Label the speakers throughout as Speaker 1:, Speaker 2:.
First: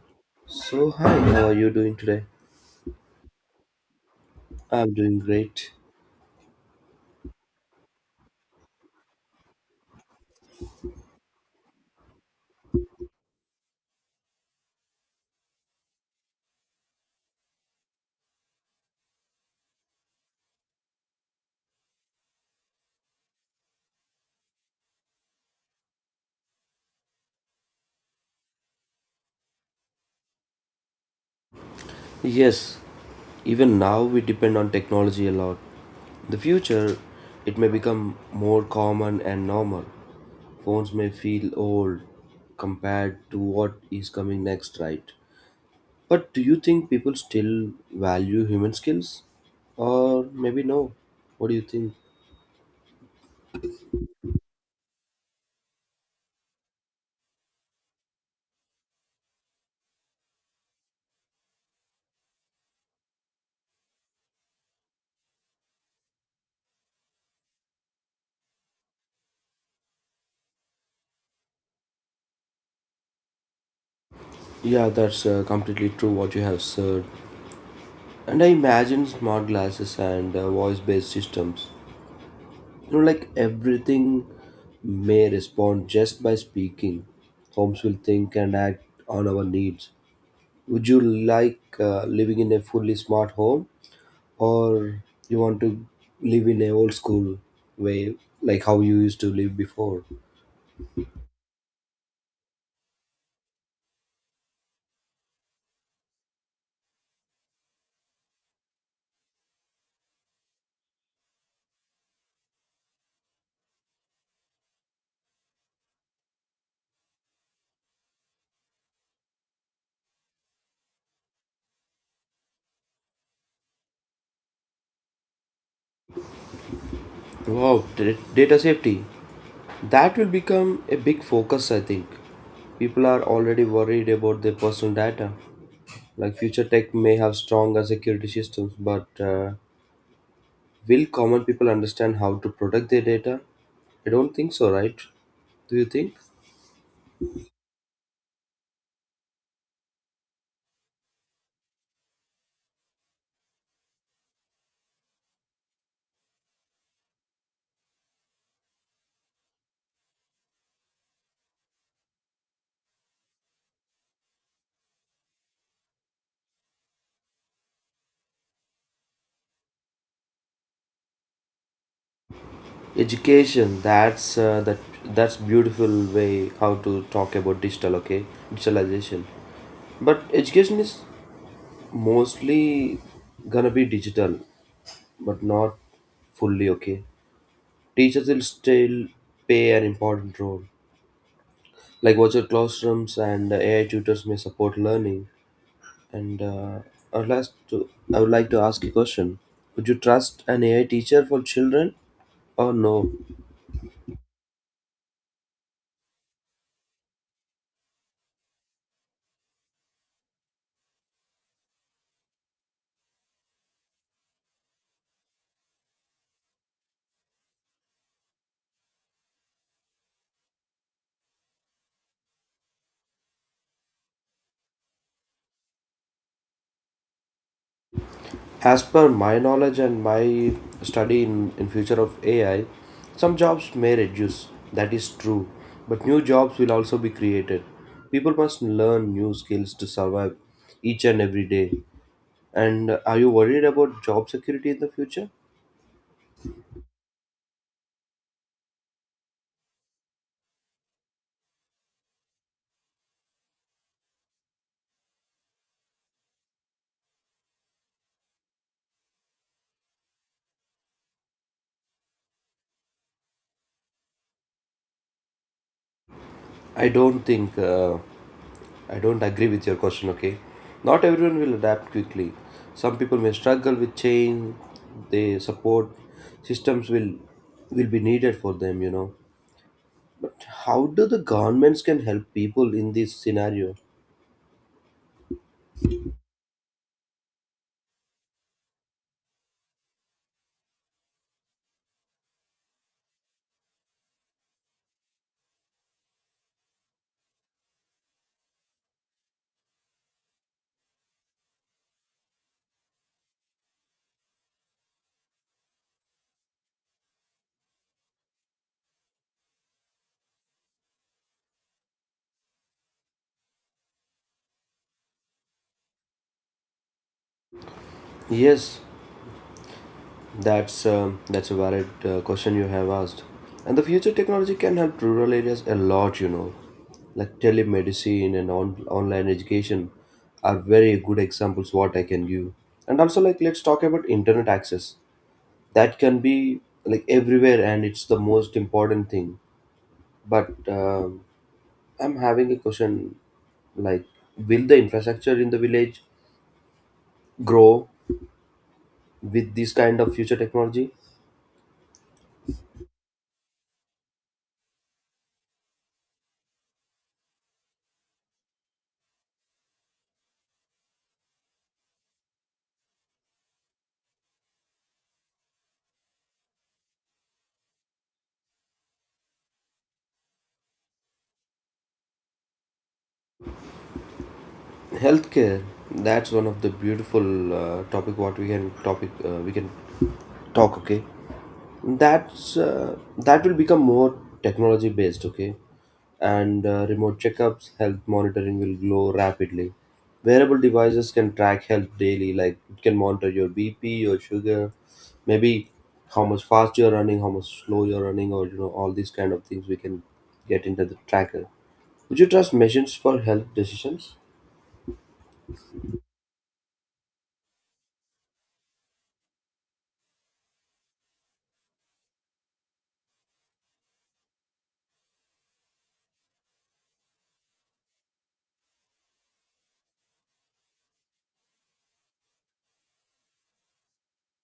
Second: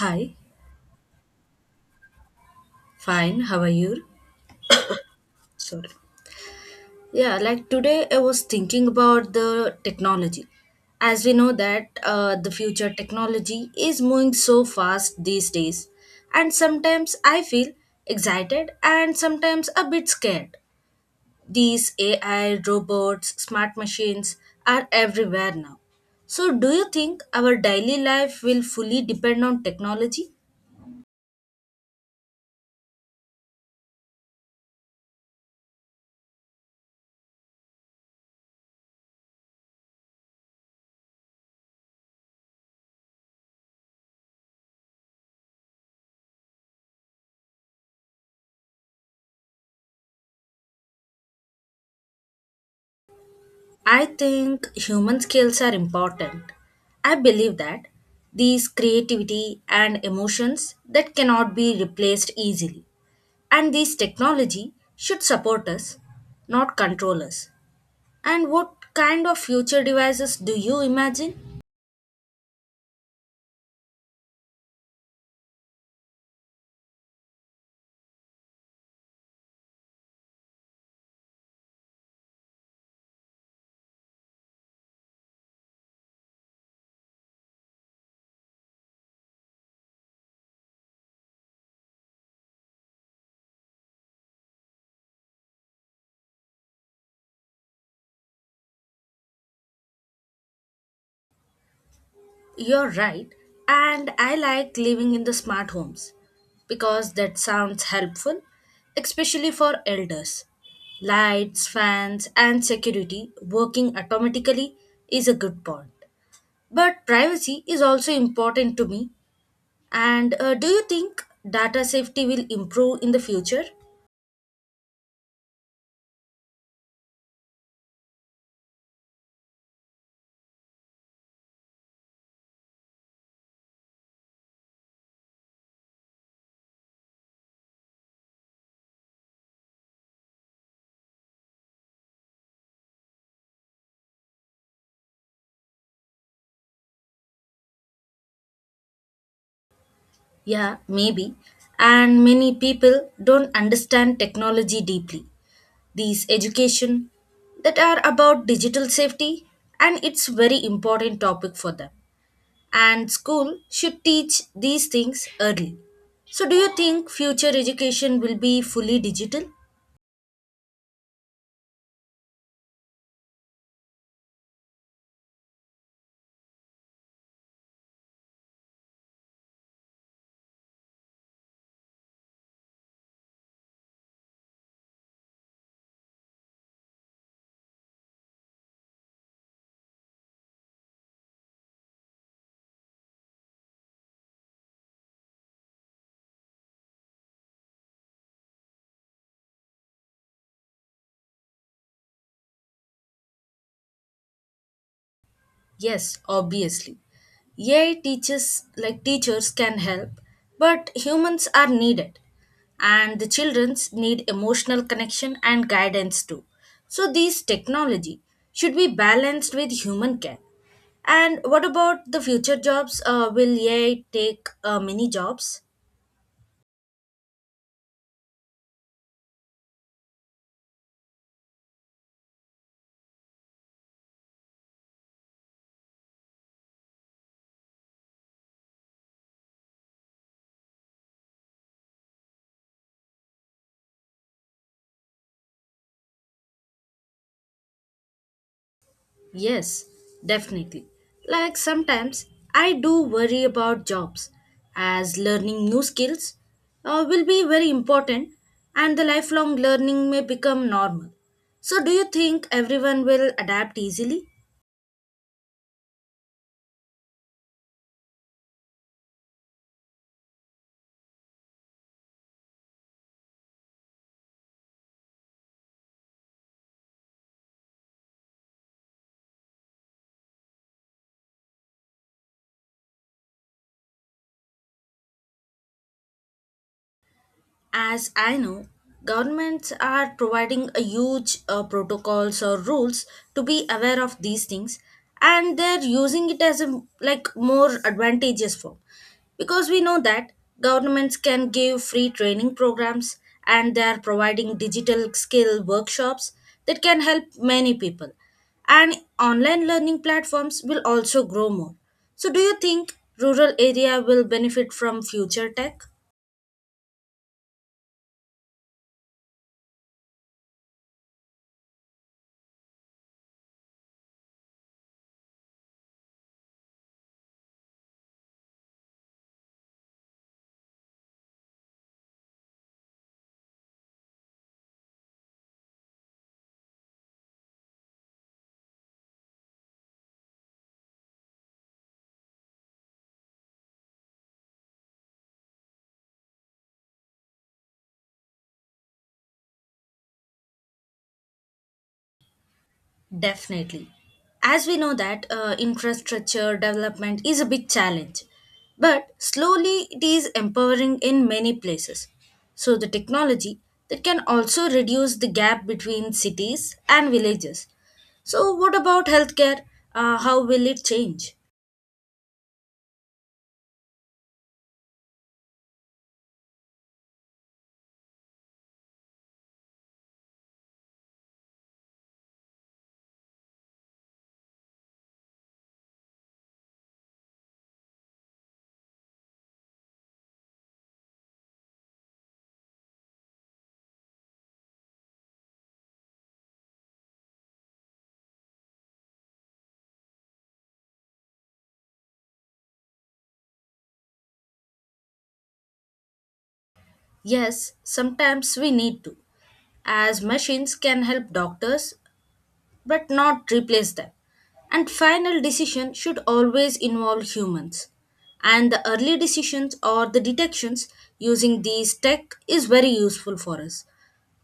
Speaker 1: Hi,
Speaker 2: So, hi, how are you doing today?
Speaker 1: fine. How are you?
Speaker 2: I'm doing great.
Speaker 1: Sorry. Yeah, like today I was thinking about the technology. As we know that the future technology is moving so fast these days, and sometimes I feel excited and sometimes a bit scared. These AI, robots, smart machines are everywhere now. So, do you think our daily life will fully depend on technology?
Speaker 2: Yes, even now we depend on technology a lot. In the future, it may become more common and normal. Phones may feel old compared to what is coming next, right? But do you think people still value human skills? Or maybe no? What do you think?
Speaker 1: I think human skills are important. I believe that these creativity and emotions that cannot be replaced easily. And these technology should support us, not control us. And what kind of future devices do you imagine?
Speaker 2: Yeah, that's completely true what you have said. And I imagine smart glasses and voice based systems. Like everything may respond just by speaking. Homes will think and act on our needs. Would you like living in a fully smart home, or you want to live in a old school way, like how you used to live before?
Speaker 1: You're right, and I like living in the smart homes because that sounds helpful, especially for elders. Lights, fans, and security working automatically is a good point. But privacy is also important to me. And do you think data safety will improve in the future?
Speaker 2: Wow, data safety. That will become a big focus, I think. People are already worried about their personal data. Like future tech may have stronger security systems, but will common people understand how to protect their data? I don't think so, right? Do you think?
Speaker 1: Yeah, maybe. And many people don't understand technology deeply. These education that are about digital safety and it's very important topic for them, and school should teach these things early. So do you think future education will be fully digital?
Speaker 2: Education. That's that. That's beautiful way how to talk about digital. Okay, digitalization. But education is mostly gonna be digital, but not fully. Okay, teachers will still play an important role. Like virtual classrooms and AI tutors may support learning. And I would like to ask a question. Would you trust an AI teacher for children, or no?
Speaker 1: Yes, obviously. AI teachers like teachers can help, but humans are needed. And the childrens need emotional connection and guidance too. So these technology should be balanced with human care. And what about the future jobs? Will AI take many jobs?
Speaker 2: As per my knowledge and my study in future of AI, some jobs may reduce. That is true. But new jobs will also be created. People must learn new skills to survive each and every day. And are you worried about job security in the future?
Speaker 1: Yes, definitely. Like sometimes I do worry about jobs, as learning new skills will be very important and the lifelong learning may become normal. So do you think everyone will adapt easily?
Speaker 2: I don't think uh, I don't agree with your question. Okay, not everyone will adapt quickly. Some people may struggle with change. They support systems will be needed for them. How do the governments can help people in this scenario?
Speaker 1: As I know, governments are providing a huge protocols or rules to be aware of these things, and they're using it as a like more advantageous form, because we know that governments can give free training programs and they are providing digital skill workshops that can help many people, and online learning platforms will also grow more. So do you think rural area will benefit from future tech?
Speaker 2: Yes, that's a valid question you have asked, and the future technology can help rural areas a lot. Like telemedicine and online education are very good examples what I can give. And also, like let's talk about internet access. That can be like everywhere, and it's the most important thing. But I'm having a question like, will the infrastructure in the village grow with this kind of future technology?
Speaker 1: Definitely. As we know that infrastructure development is a big challenge, but slowly it is empowering in many places. So the technology that can also reduce the gap between cities and villages. So what about healthcare? How will it change?
Speaker 2: Healthcare, that's one of the beautiful topic we can talk. Okay, that will become more technology based. Okay, and remote checkups, health monitoring will grow rapidly. Wearable devices can track health daily. Like it can monitor your bp, your sugar, maybe how much fast you're running, how much slow you're running, or all these kind of things we can get into the tracker. Would you trust machines for health decisions?
Speaker 1: Yes, sometimes we need to, as machines can help doctors but not replace them. And final decision should always involve humans. And the early decisions or the detections using these tech is very useful for us.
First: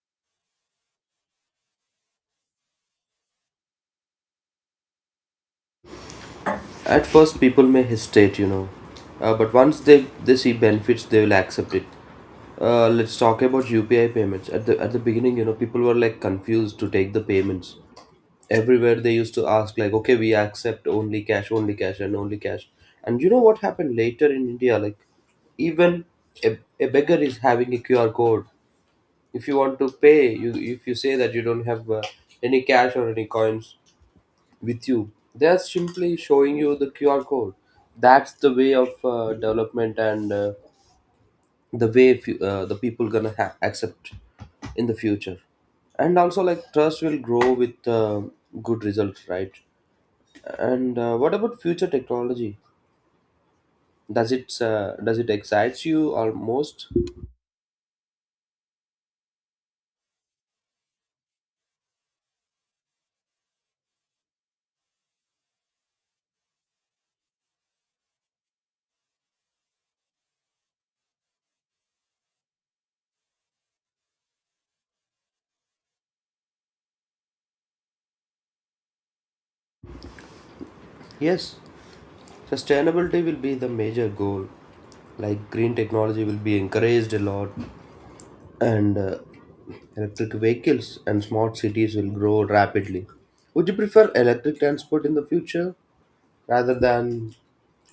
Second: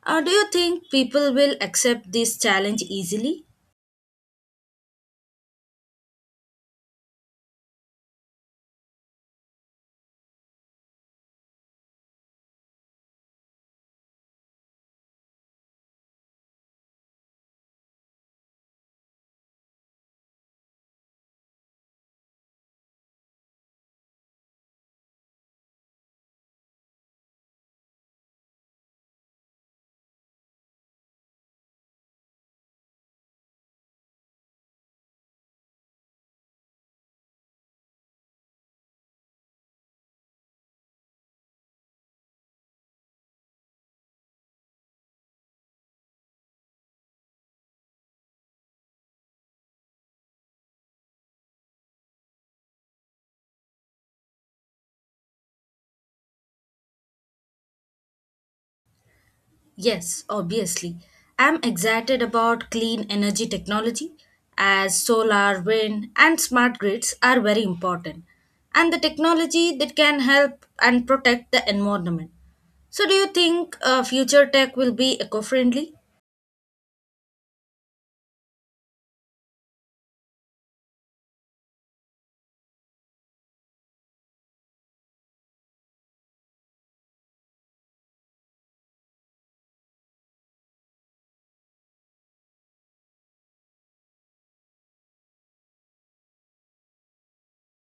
Speaker 1: Do you think people will accept this challenge easily?
Speaker 2: At first, people may hesitate, but once they see benefits, they will accept it. Let's talk about UPI payments. At the beginning, people were like confused to take the payments. Everywhere they used to ask like, okay, we accept only cash, only cash. And you know what happened later in India? Like, even a beggar is having a QR code. If you want to pay, you if you say that you don't have any cash or any coins, with you. They are simply showing you the QR code. That's the way of development, and the way the people gonna accept in the future. And also, like trust will grow with good results, right? And what about future technology? Does it excites you almost?
Speaker 1: Yes, obviously. I'm excited about clean energy technology, as solar, wind, and smart grids are very important, and the technology that can help and protect the environment. So, do you think future tech will be eco friendly?
Speaker 2: Yes, sustainability will be the major goal. Like green technology will be encouraged a lot, and electric vehicles and smart cities will grow rapidly. Would you prefer electric transport in the future, rather than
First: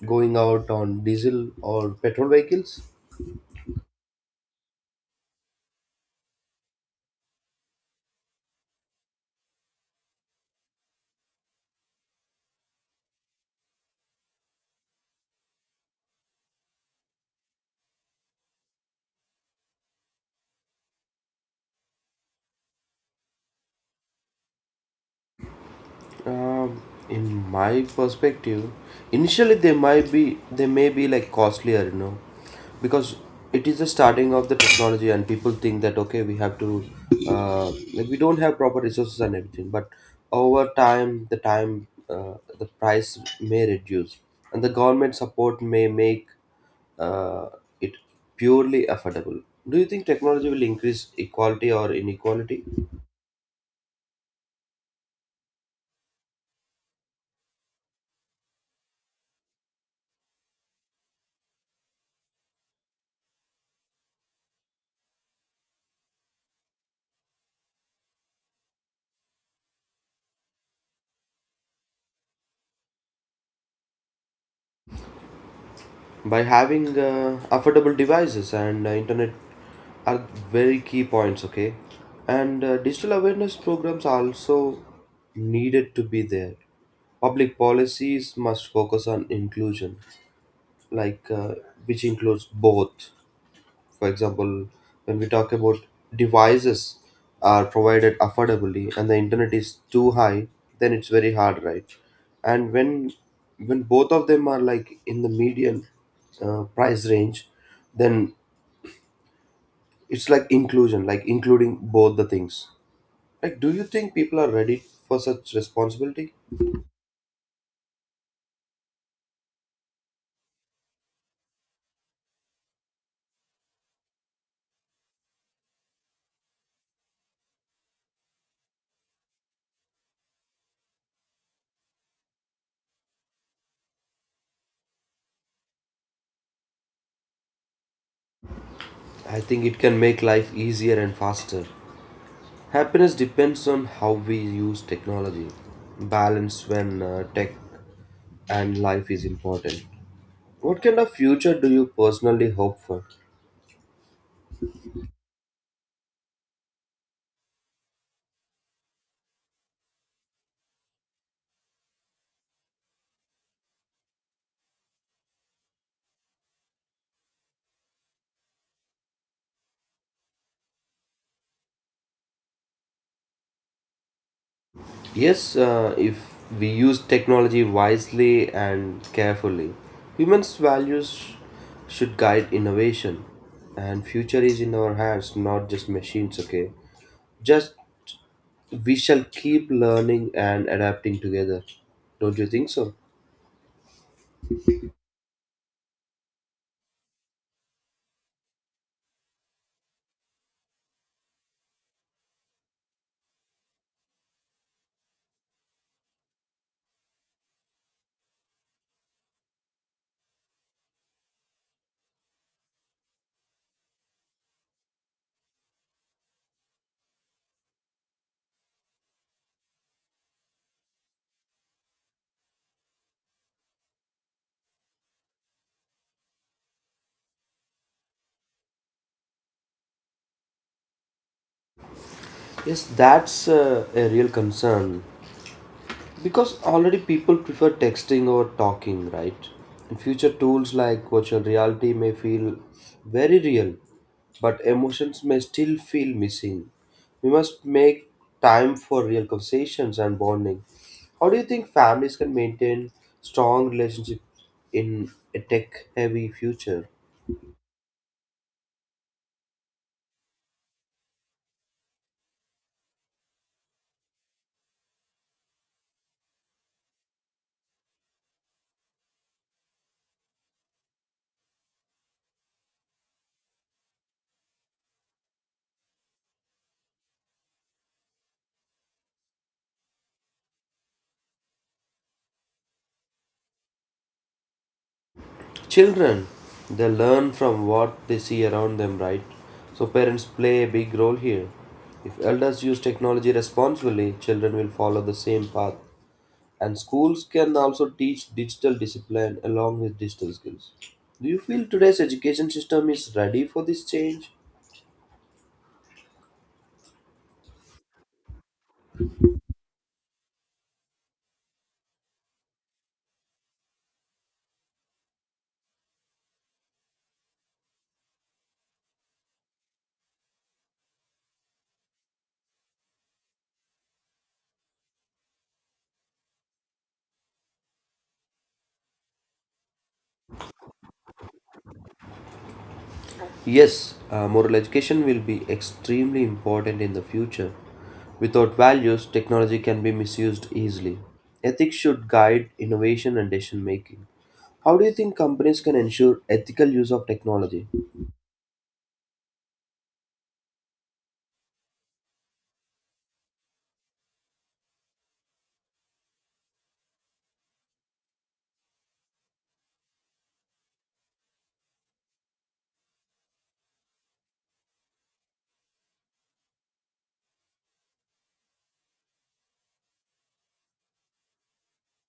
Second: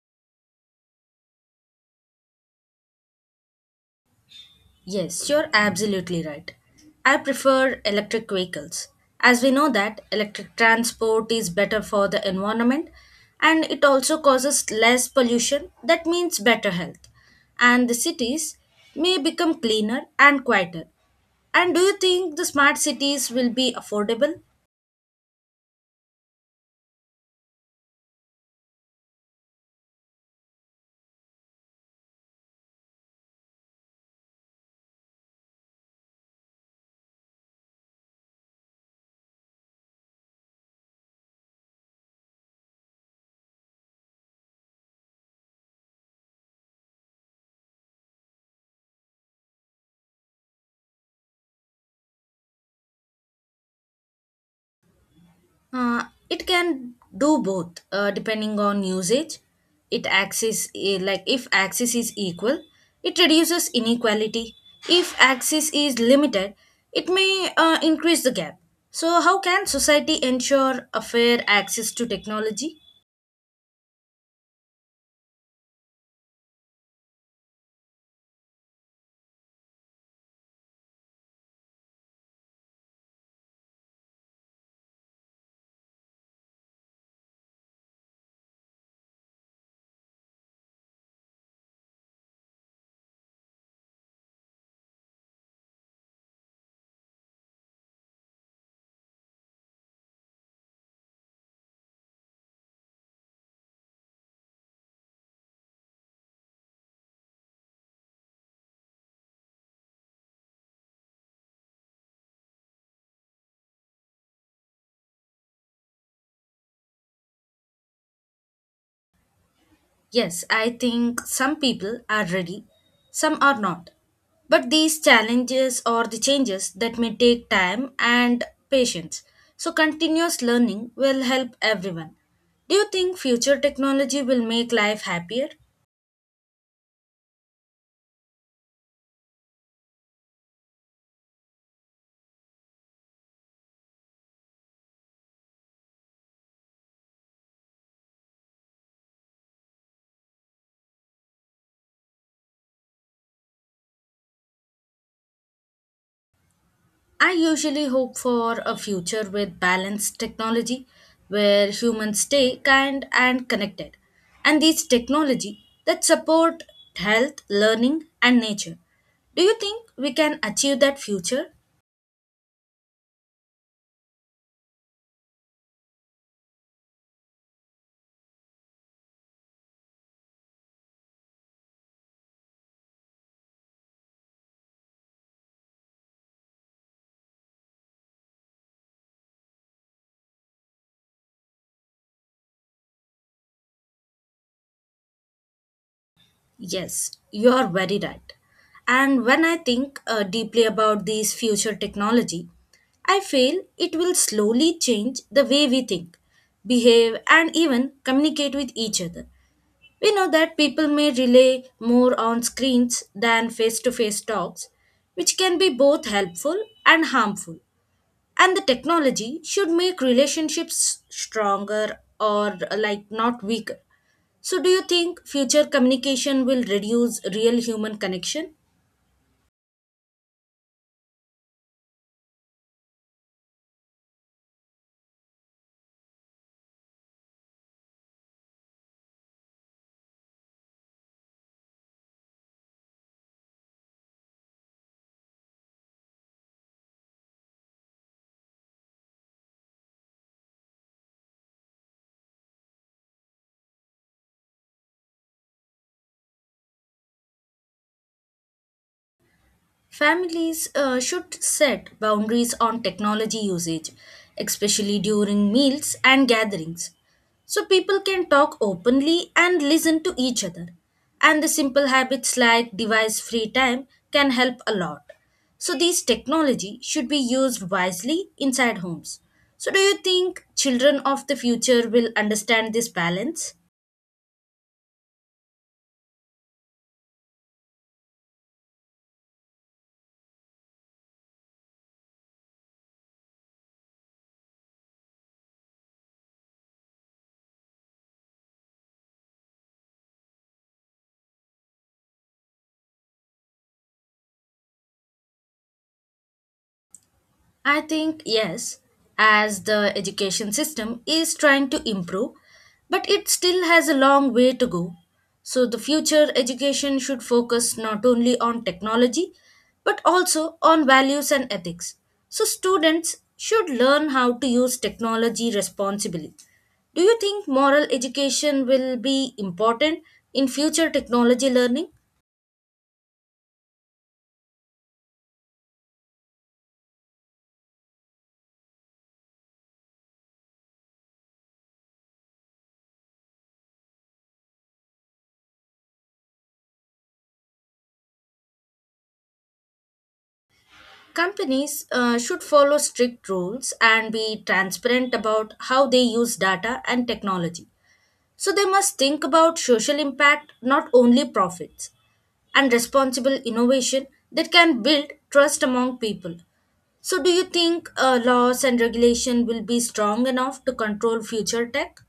Speaker 2: going out on diesel or petrol vehicles?
Speaker 1: Yes, you're absolutely right. I prefer electric vehicles. As we know that electric transport is better for the environment and it also causes less pollution, that means better health. And the cities may become cleaner and quieter. And do you think the smart cities will be affordable?
Speaker 2: Um, in my perspective, initially they may be like costlier, you know, because it is the starting of the technology, and people think that, okay, we have to like we don't have proper resources and everything. But over time, the price may reduce, and the government support may make uh, it purely affordable. Do you think technology will increase equality or inequality?
Speaker 1: Uh, it can do both depending on usage. It axis like if axis is equal, it reduces inequality. If axis is limited, it may increase the gap. So, how can society ensure a fair access to technology?
Speaker 2: By having affordable devices and internet are very key points. Okay, and digital awareness programs are also needed to be there. Public policies must focus on inclusion, like which includes both. For example, when we talk about devices are provided affordably and the internet is too high, then it's very hard, right? And when both of them are like in the median price range, then it's like inclusion, like including both the things. Like, do you think people are ready for such responsibility?
Speaker 1: Yes, I think some people are ready, some are not. But these challenges or the changes that may take time and patience. So continuous learning will help everyone. Do you think future technology will make life happier?
Speaker 2: I think it can make life easier and faster. Happiness depends on how we use technology. Balance when tech and life is important. What kind of future do you personally hope for?
Speaker 1: I usually hope for a future with balanced technology, where humans stay kind and connected, and these technology that support health, learning, and nature. Do you think we can achieve that future?
Speaker 2: Yes, if we use technology wisely and carefully, humans' values should guide innovation, and future is in our hands, not just machines. Okay, just we shall keep learning and adapting together. Don't you think so?
Speaker 1: Yes, you are very right. And when I think deeply about these future technology, I feel it will slowly change the way we think, behave, and even communicate with each other. We know that people may rely more on screens than face to face talks, which can be both helpful and harmful. And the technology should make relationships stronger or like not weaker. So, do you think future communication will reduce real human connection?
Speaker 2: Yes, that's a real concern, because already people prefer texting over talking, right? And future tools like virtual reality may feel very real, but emotions may still feel missing. We must make time for real conversations and bonding. How do you think families can maintain strong relationship in a tech-heavy future?
Speaker 1: Families should set boundaries on technology usage, especially during meals and gatherings, so people can talk openly and listen to each other. And the simple habits like device free time can help a lot. So, these technology should be used wisely inside homes. So, do you think children of the future will understand this balance?
Speaker 2: Children, they learn from what they see around them, right? So parents play a big role here. If elders use technology responsibly, children will follow the same path. And schools can also teach digital discipline along with digital skills. Do you feel today's education system is ready for this change?
Speaker 1: I think yes, as the education system is trying to improve, but it still has a long way to go. So, the future education should focus not only on technology but also on values and ethics. So, students should learn how to use technology responsibly. Do you think moral education will be important in future technology learning?
Speaker 2: Yes, moral education will be extremely important in the future. Without values, technology can be misused easily. Ethics should guide innovation and decision making. How do you think companies can ensure ethical use of technology?
Speaker 1: Companies should follow strict rules and be transparent about how they use data and technology. So they must think about social impact, not only profits, and responsible innovation that can build trust among people. So, do you think laws and regulation will be strong enough to control future tech?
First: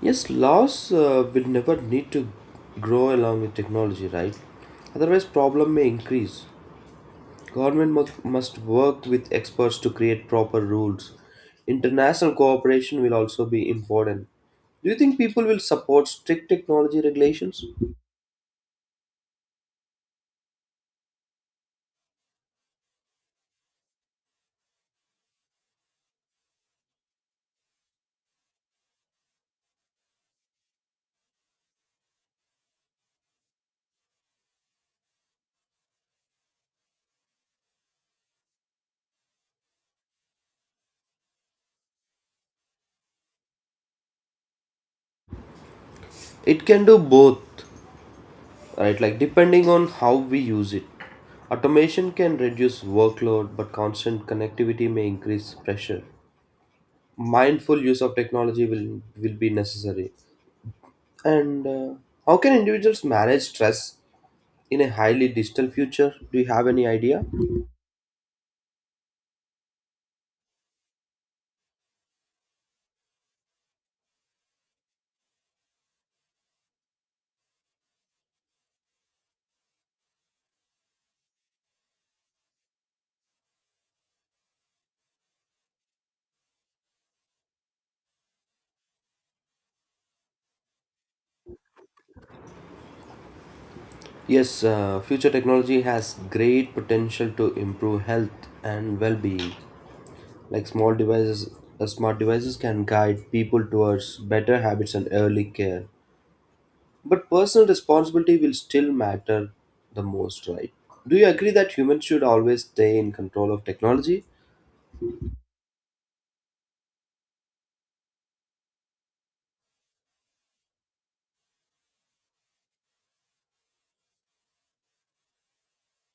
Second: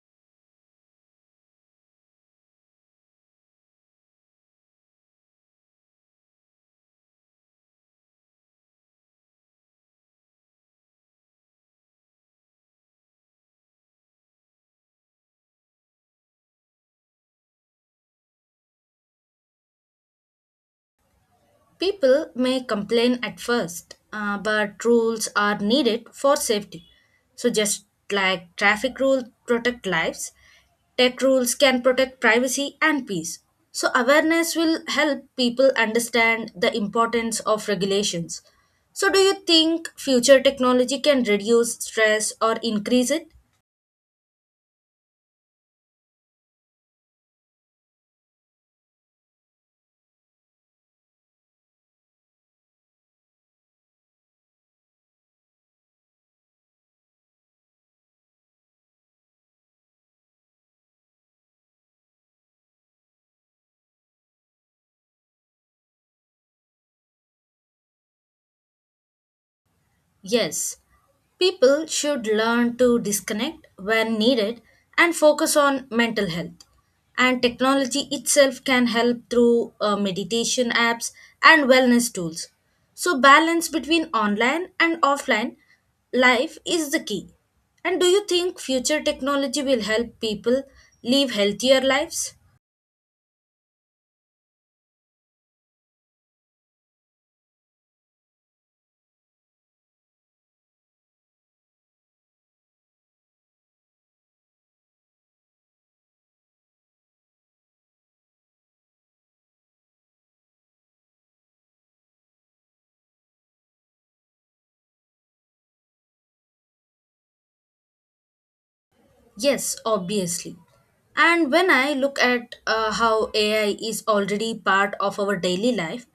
Speaker 2: Yes, laws will never need to grow along with technology, right? Otherwise, problem may increase. Government must work with experts to create proper rules. International cooperation will also be important. Do you think people will support strict technology regulations?
Speaker 1: People may complain at first, but rules are needed for safety. So, just like traffic rules protect lives, tech rules can protect privacy and peace. So, awareness will help people understand the importance of regulations. So, do you think future technology can reduce stress or increase it?
Speaker 2: It can do both, right? Like depending on how we use it. Automation can reduce workload, but constant connectivity may increase pressure. Mindful use of technology will be necessary. And how can individuals manage stress in a highly digital future? Do you have any idea?
Speaker 1: Yes, people should learn to disconnect when needed and focus on mental health. And technology itself can help through meditation apps and wellness tools. So, balance between online and offline life is the key. And do you think future technology will help people live healthier lives?
Speaker 2: Yes, future technology has great potential to improve health and well-being. Like small devices, Smart devices can guide people towards better habits and early care. But personal responsibility will still matter the most, right? Do you agree that humans should always stay in control of technology?
Speaker 1: Yes, obviously. And when I look at how AI is already part of our daily life,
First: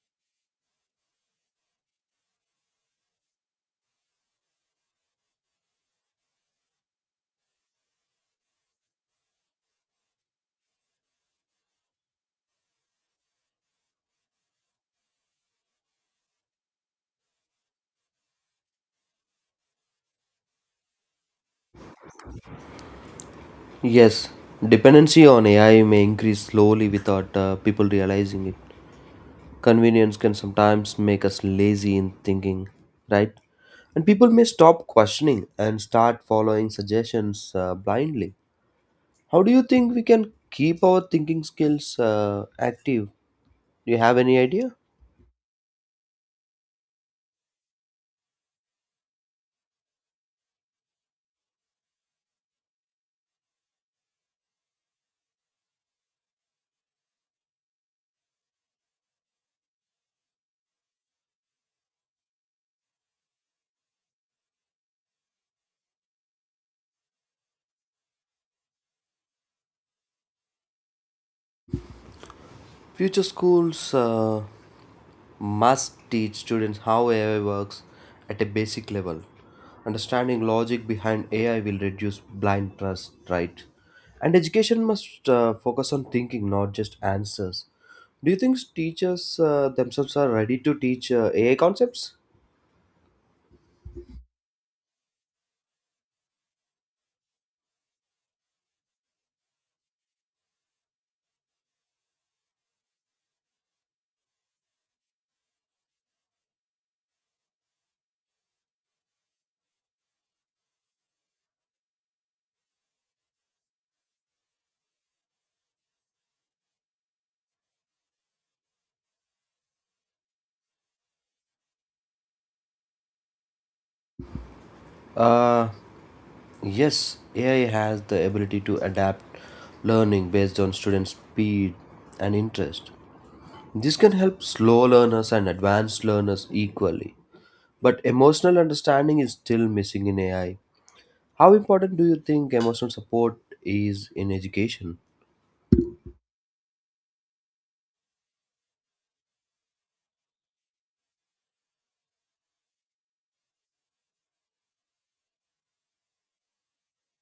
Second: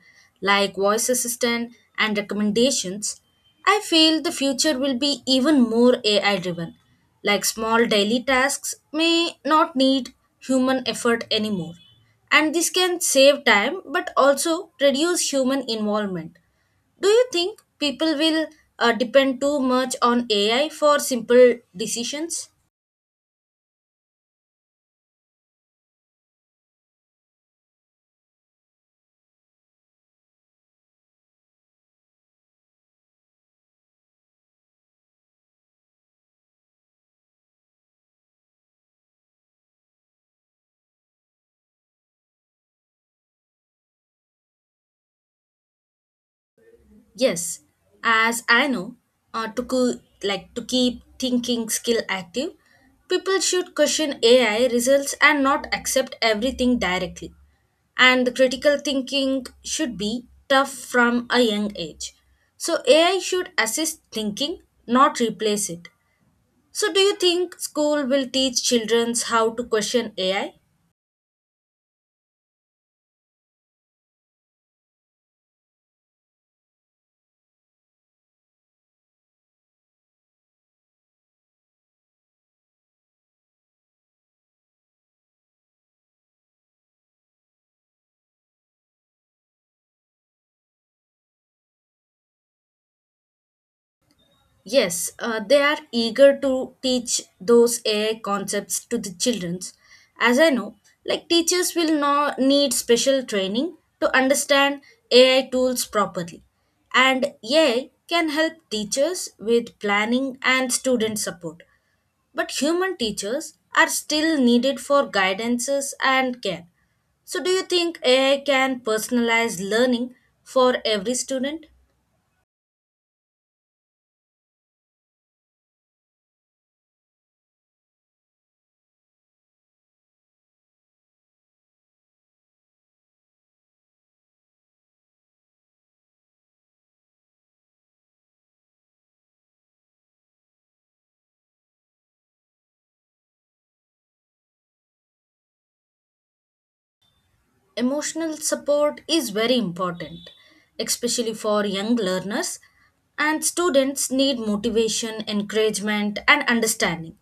Speaker 1: like voice assistant and recommendations, I feel the future will be even more AI driven. Like small daily tasks may not need human effort anymore. And this can save time but also reduce human involvement. Do you think people will depend too much on AI for simple decisions?
Speaker 2: Yes, dependency on AI may increase slowly without people realizing it. Convenience can sometimes make us lazy in thinking, right? And people may stop questioning and start following suggestions blindly. How do you think we can keep our thinking skills active? Do you have any idea?
Speaker 1: Yes, as I know, like to keep thinking skill active, people should question AI results and not accept everything directly. And the critical thinking should be tough from a young age. So AI should assist thinking, not replace it. So do you think school will teach children how to question AI?
Speaker 2: Future schools must teach students how AI works at a basic level. Understanding logic behind AI will reduce blind trust, right? And education must focus on thinking, not just answers. Do you think teachers themselves are ready to teach AI concepts?
Speaker 1: Yes, they are eager to teach those AI concepts to the children. As I know, like teachers will not need special training to understand AI tools properly. And AI can help teachers with planning and student support. But human teachers are still needed for guidances and care. So do you think AI can personalize learning for every student?
Speaker 2: Uh, yes, AI has the ability to adapt learning based on student speed and interest. This can help slow learners and advanced learners equally. But emotional understanding is still missing in AI. How important do you think emotional support is in education?
Speaker 1: Emotional support is very important, especially for young learners, and students need motivation, encouragement, and understanding.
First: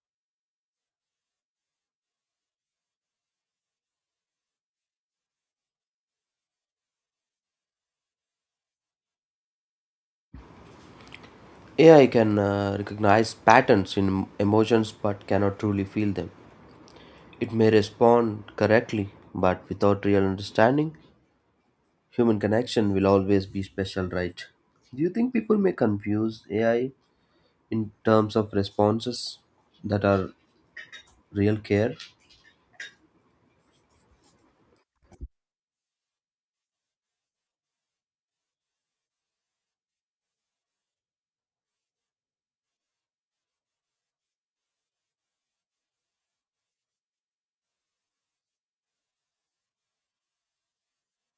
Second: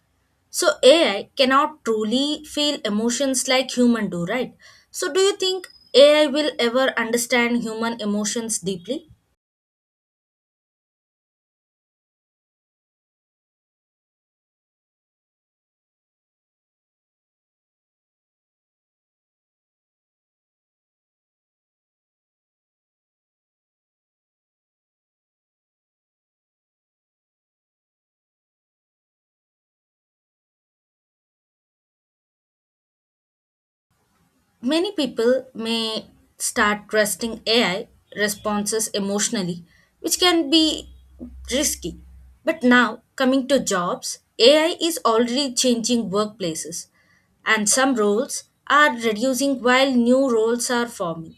Speaker 1: So, AI cannot truly feel emotions like humans do, right? So, do you think AI will ever understand human emotions deeply?
Speaker 2: AI can recognize patterns in emotions but cannot truly feel them. It may respond correctly, but without real understanding, human connection will always be special, right? Do you think people may confuse AI in terms of responses that are real care?
Speaker 1: Many people may start trusting AI responses emotionally, which can be risky. But now, coming to jobs, AI is already changing workplaces, and some roles are reducing while new roles are forming.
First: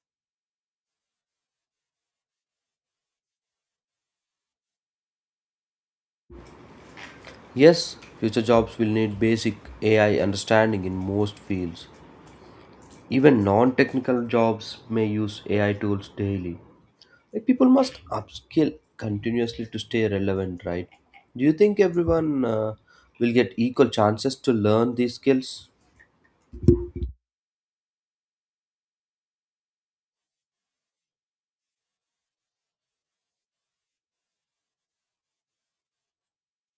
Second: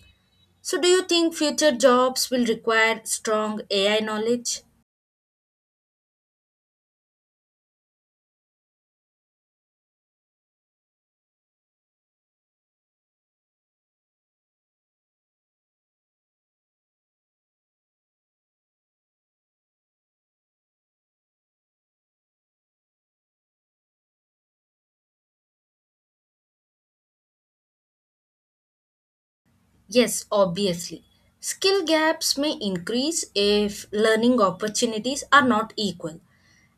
Speaker 1: So, do you think future jobs will require strong AI knowledge?
Speaker 2: Yes, future jobs will need basic AI understanding in most fields. Even non-technical jobs may use AI tools daily. Like people must upskill continuously to stay relevant, right? Do you think everyone will get equal chances to learn these skills?
Speaker 1: Yes, obviously. Skill gaps may increase if learning opportunities are not equal.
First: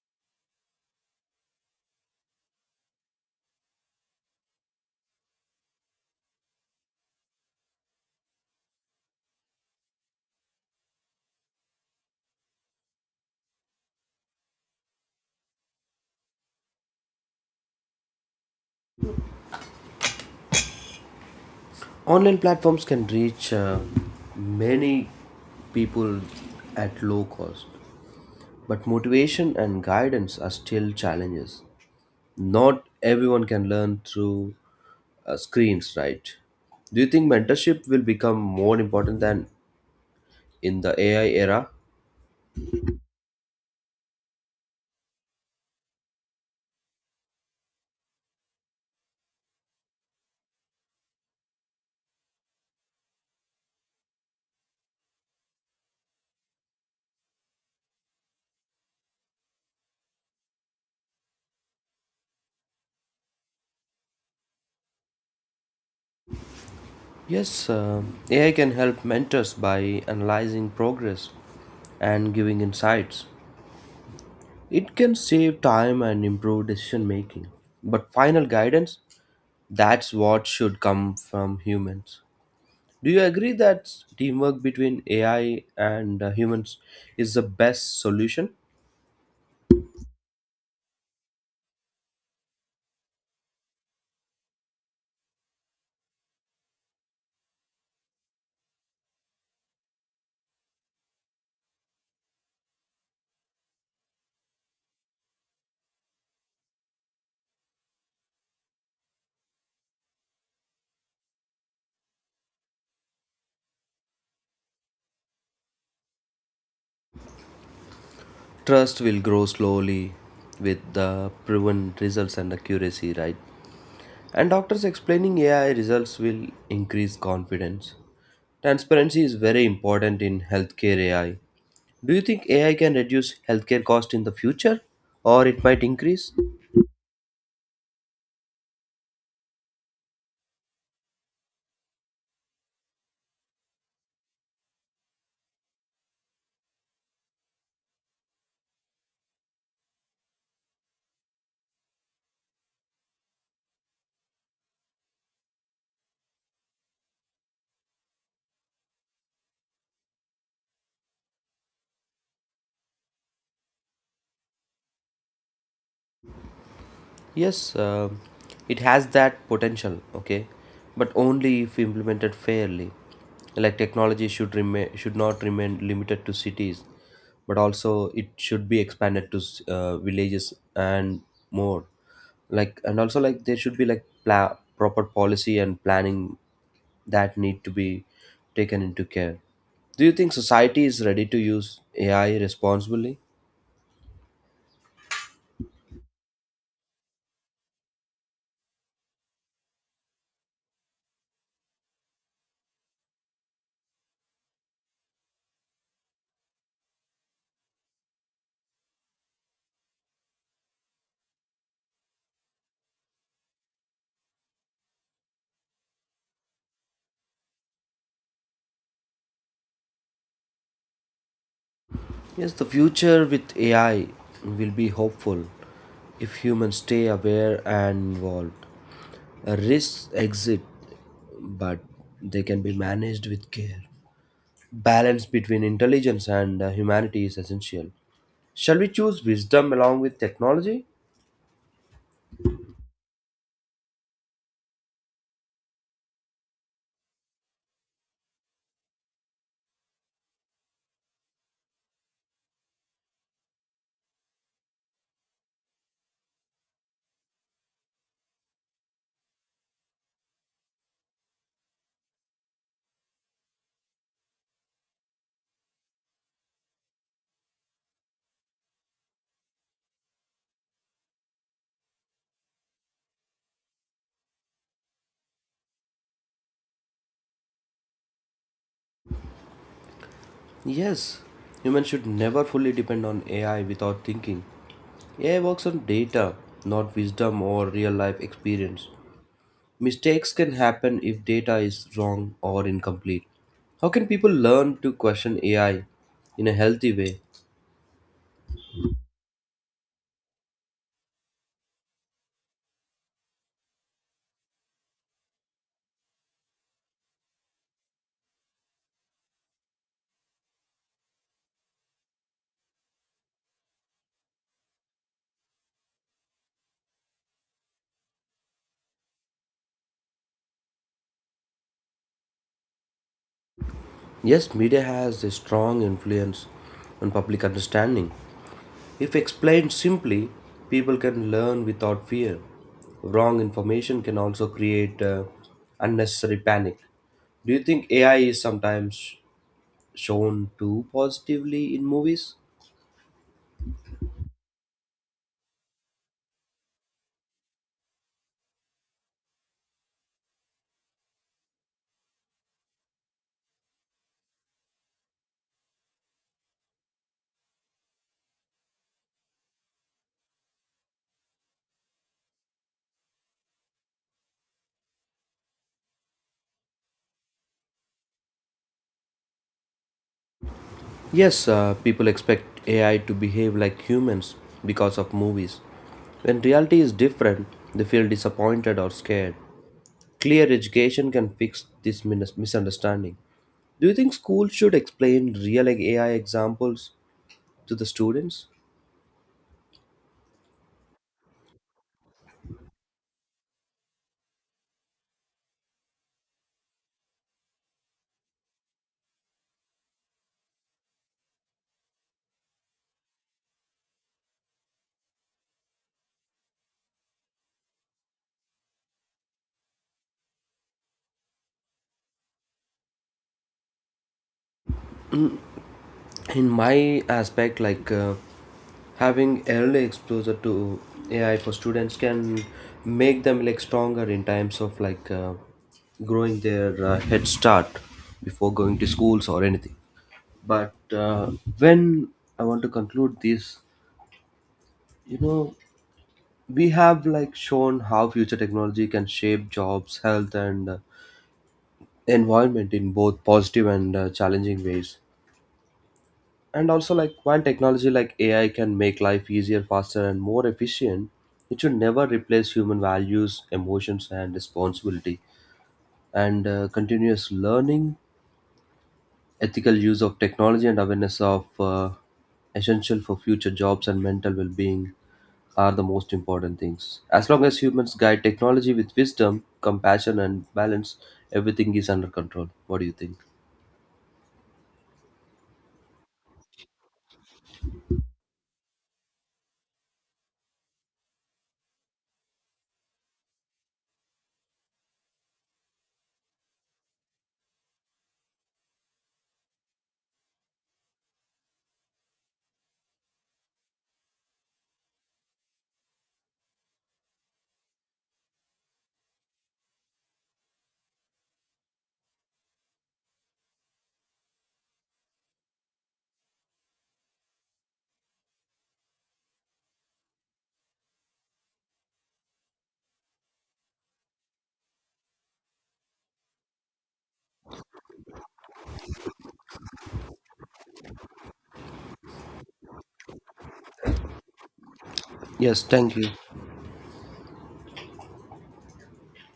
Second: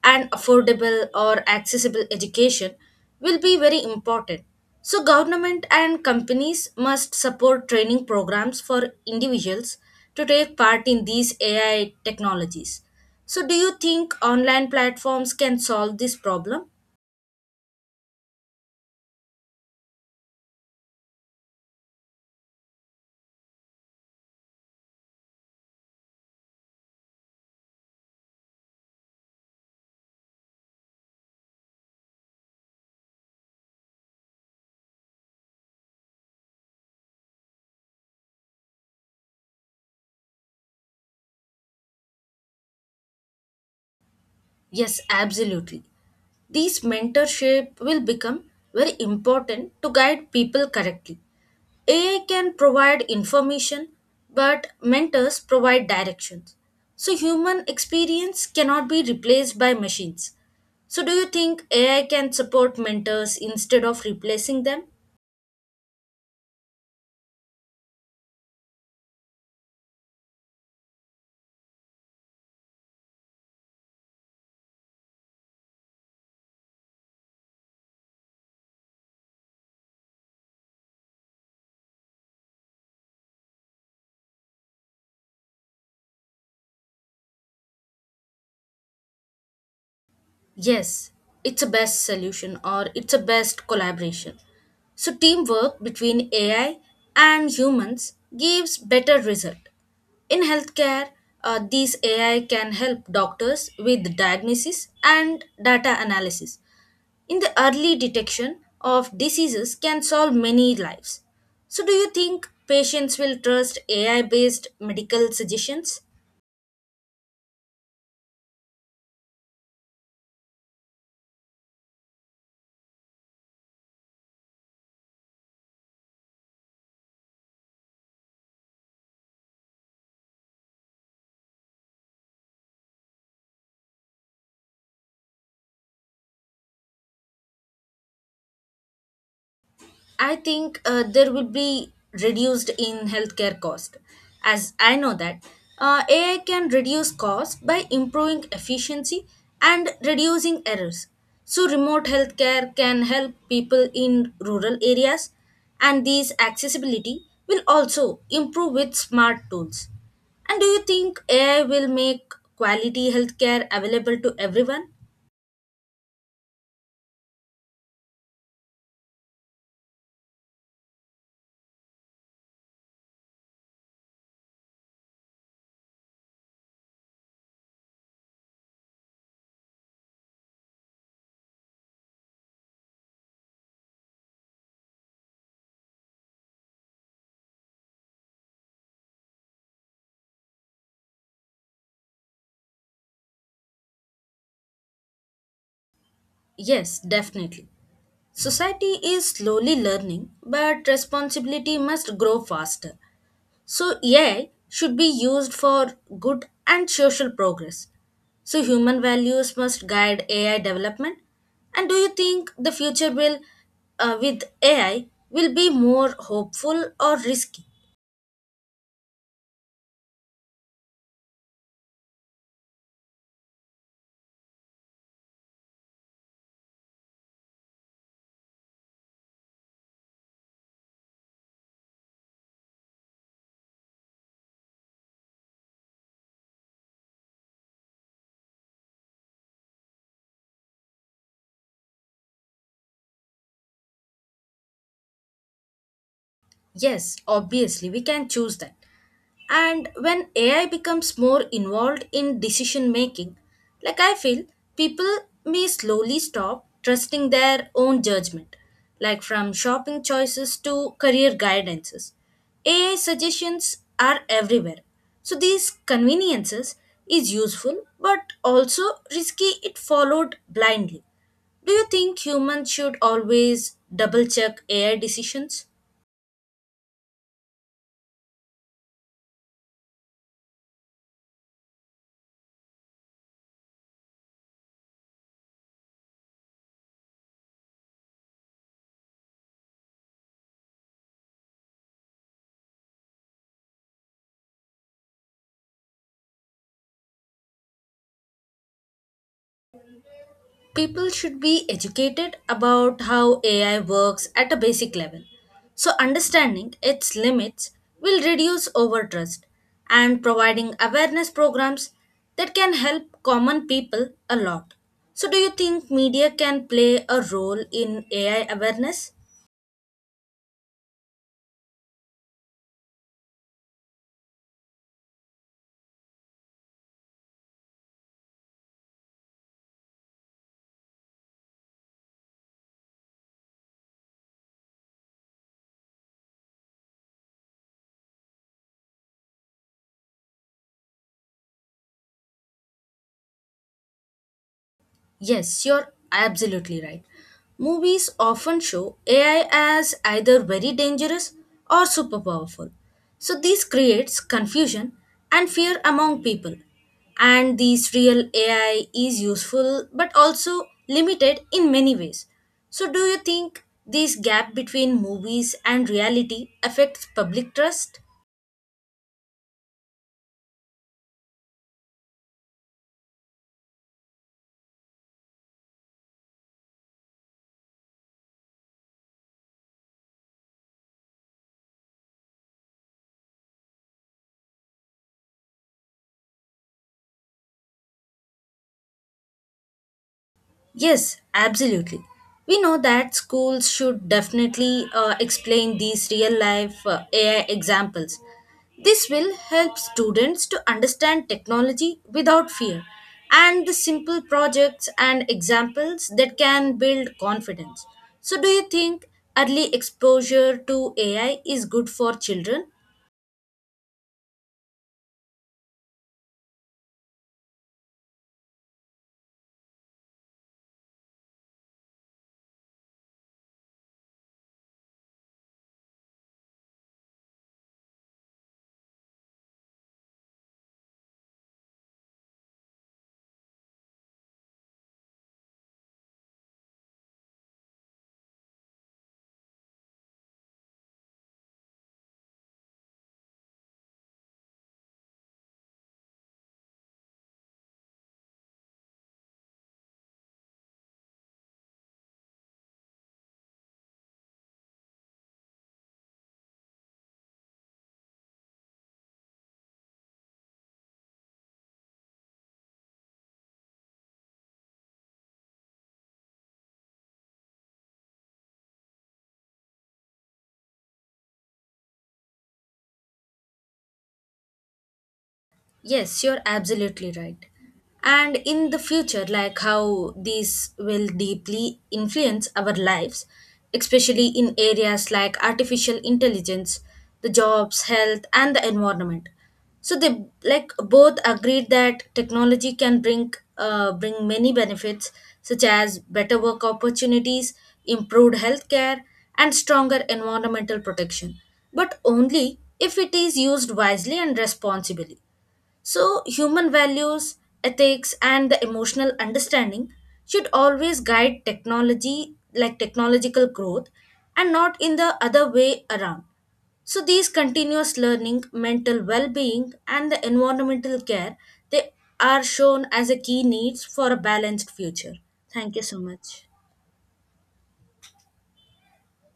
Speaker 1: And affordable or accessible education will be very important. So, government and companies must support training programs for individuals to take part in these AI technologies. So, do you think online platforms can solve this problem?
Speaker 2: Online platforms can reach many people at low cost, but motivation and guidance are still challenges. Not everyone can learn through screens, right? Do you think mentorship will become more important than in the AI era?
Speaker 1: Yes, absolutely. These mentorship will become very important to guide people correctly. AI can provide information, but mentors provide directions. So human experience cannot be replaced by machines. So do you think AI can support mentors instead of replacing them?
Speaker 2: Yes, AI can help mentors by analyzing progress and giving insights. It can save time and improve decision making. But final guidance, that's what should come from humans. Do you agree that teamwork between AI and humans is the best solution?
Speaker 1: Yes, it's a best solution or it's a best collaboration. So teamwork between AI and humans gives better result. In healthcare, these AI can help doctors with diagnosis and data analysis. In the early detection of diseases can solve many lives. So do you think patients will trust AI based medical suggestions?
Speaker 2: Trust will grow slowly with the proven results and accuracy, right? And doctors explaining AI results will increase confidence. Transparency is very important in healthcare AI. Do you think AI can reduce healthcare cost in the future, or it might increase?
Speaker 1: I think there will be reduced in healthcare cost, as I know that AI can reduce cost by improving efficiency and reducing errors. So remote healthcare can help people in rural areas, and these accessibility will also improve with smart tools. And do you think AI will make quality healthcare available to everyone?
Speaker 2: Yes, it has that potential. Okay, but only if implemented fairly. Like technology should not remain limited to cities, but also it should be expanded to villages and more. Like, and also, like there should be like proper policy and planning that need to be taken into care. Do you think society is ready to use AI responsibly?
Speaker 1: Yes, definitely. Society is slowly learning, but responsibility must grow faster. So, AI should be used for good and social progress. So, human values must guide AI development. And do you think the future will, with AI, will be more hopeful or risky?
Speaker 2: Yes, the future with AI will be hopeful if humans stay aware and involved. Risks exist, but they can be managed with care. Balance between intelligence and humanity is essential. Shall we choose wisdom along with technology?
Speaker 1: Yes, obviously, we can choose that. And when AI becomes more involved in decision making, like I feel, people may slowly stop trusting their own judgment, like from shopping choices to career guidances. AI suggestions are everywhere. So these conveniences is useful but also risky if followed blindly. Do you think humans should always double check AI decisions?
Speaker 2: Yes, humans should never fully depend on AI without thinking. AI works on data, not wisdom or real life experience. Mistakes can happen if data is wrong or incomplete. How can people learn to question AI in a healthy way?
Speaker 1: People should be educated about how AI works at a basic level. So, understanding its limits will reduce overtrust, and providing awareness programs that can help common people a lot. So, do you think media can play a role in AI awareness?
Speaker 2: Yes, media has a strong influence on public understanding. If explained simply, people can learn without fear. Wrong information can also create unnecessary panic. Do you think AI is sometimes shown too positively in movies?
Speaker 1: Yes, you're absolutely right. Movies often show AI as either very dangerous or super powerful. So this creates confusion and fear among people. And these real AI is useful but also limited in many ways. So do you think this gap between movies and reality affects public trust?
Speaker 2: Yes, people expect AI to behave like humans because of movies. When reality is different, they feel disappointed or scared. Clear education can fix this misunderstanding. Do you think schools should explain real, like, AI examples to the students?
Speaker 1: Yes, absolutely. We know that schools should definitely explain these real life AI examples. This will help students to understand technology without fear, and the simple projects and examples that can build confidence. So, do you think early exposure to AI is good for children?
Speaker 2: In my aspect, like having early exposure to AI for students can make them like stronger in times of, like growing their head start before going to schools or anything. But When I want to conclude this, you know, we have like shown how future technology can shape jobs, health, and environment in both positive and challenging ways. And also, like while technology like AI can make life easier, faster, and more efficient, it should never replace human values, emotions, and responsibility. And continuous learning, ethical use of technology, and awareness of essential for future jobs and mental well-being are the most important things. As long as humans guide technology with wisdom, compassion, and balance, everything is under control. What do you think?
Speaker 1: Yes, you're absolutely right. And in the future, like how these will deeply influence our lives, especially in areas like artificial intelligence, the jobs, health, and the environment. So they like both agreed that technology can bring many benefits, such as better work opportunities, improved healthcare, and stronger environmental protection, but only if it is used wisely and responsibly. So, human values, ethics, and the emotional understanding should always guide technology, like technological growth, and not in the other way around. So, these continuous learning, mental well being, and the environmental care, they are shown as a key needs for a balanced future.
Speaker 2: Yes,
Speaker 1: Thank you
Speaker 2: thank
Speaker 1: so
Speaker 2: you.
Speaker 1: much.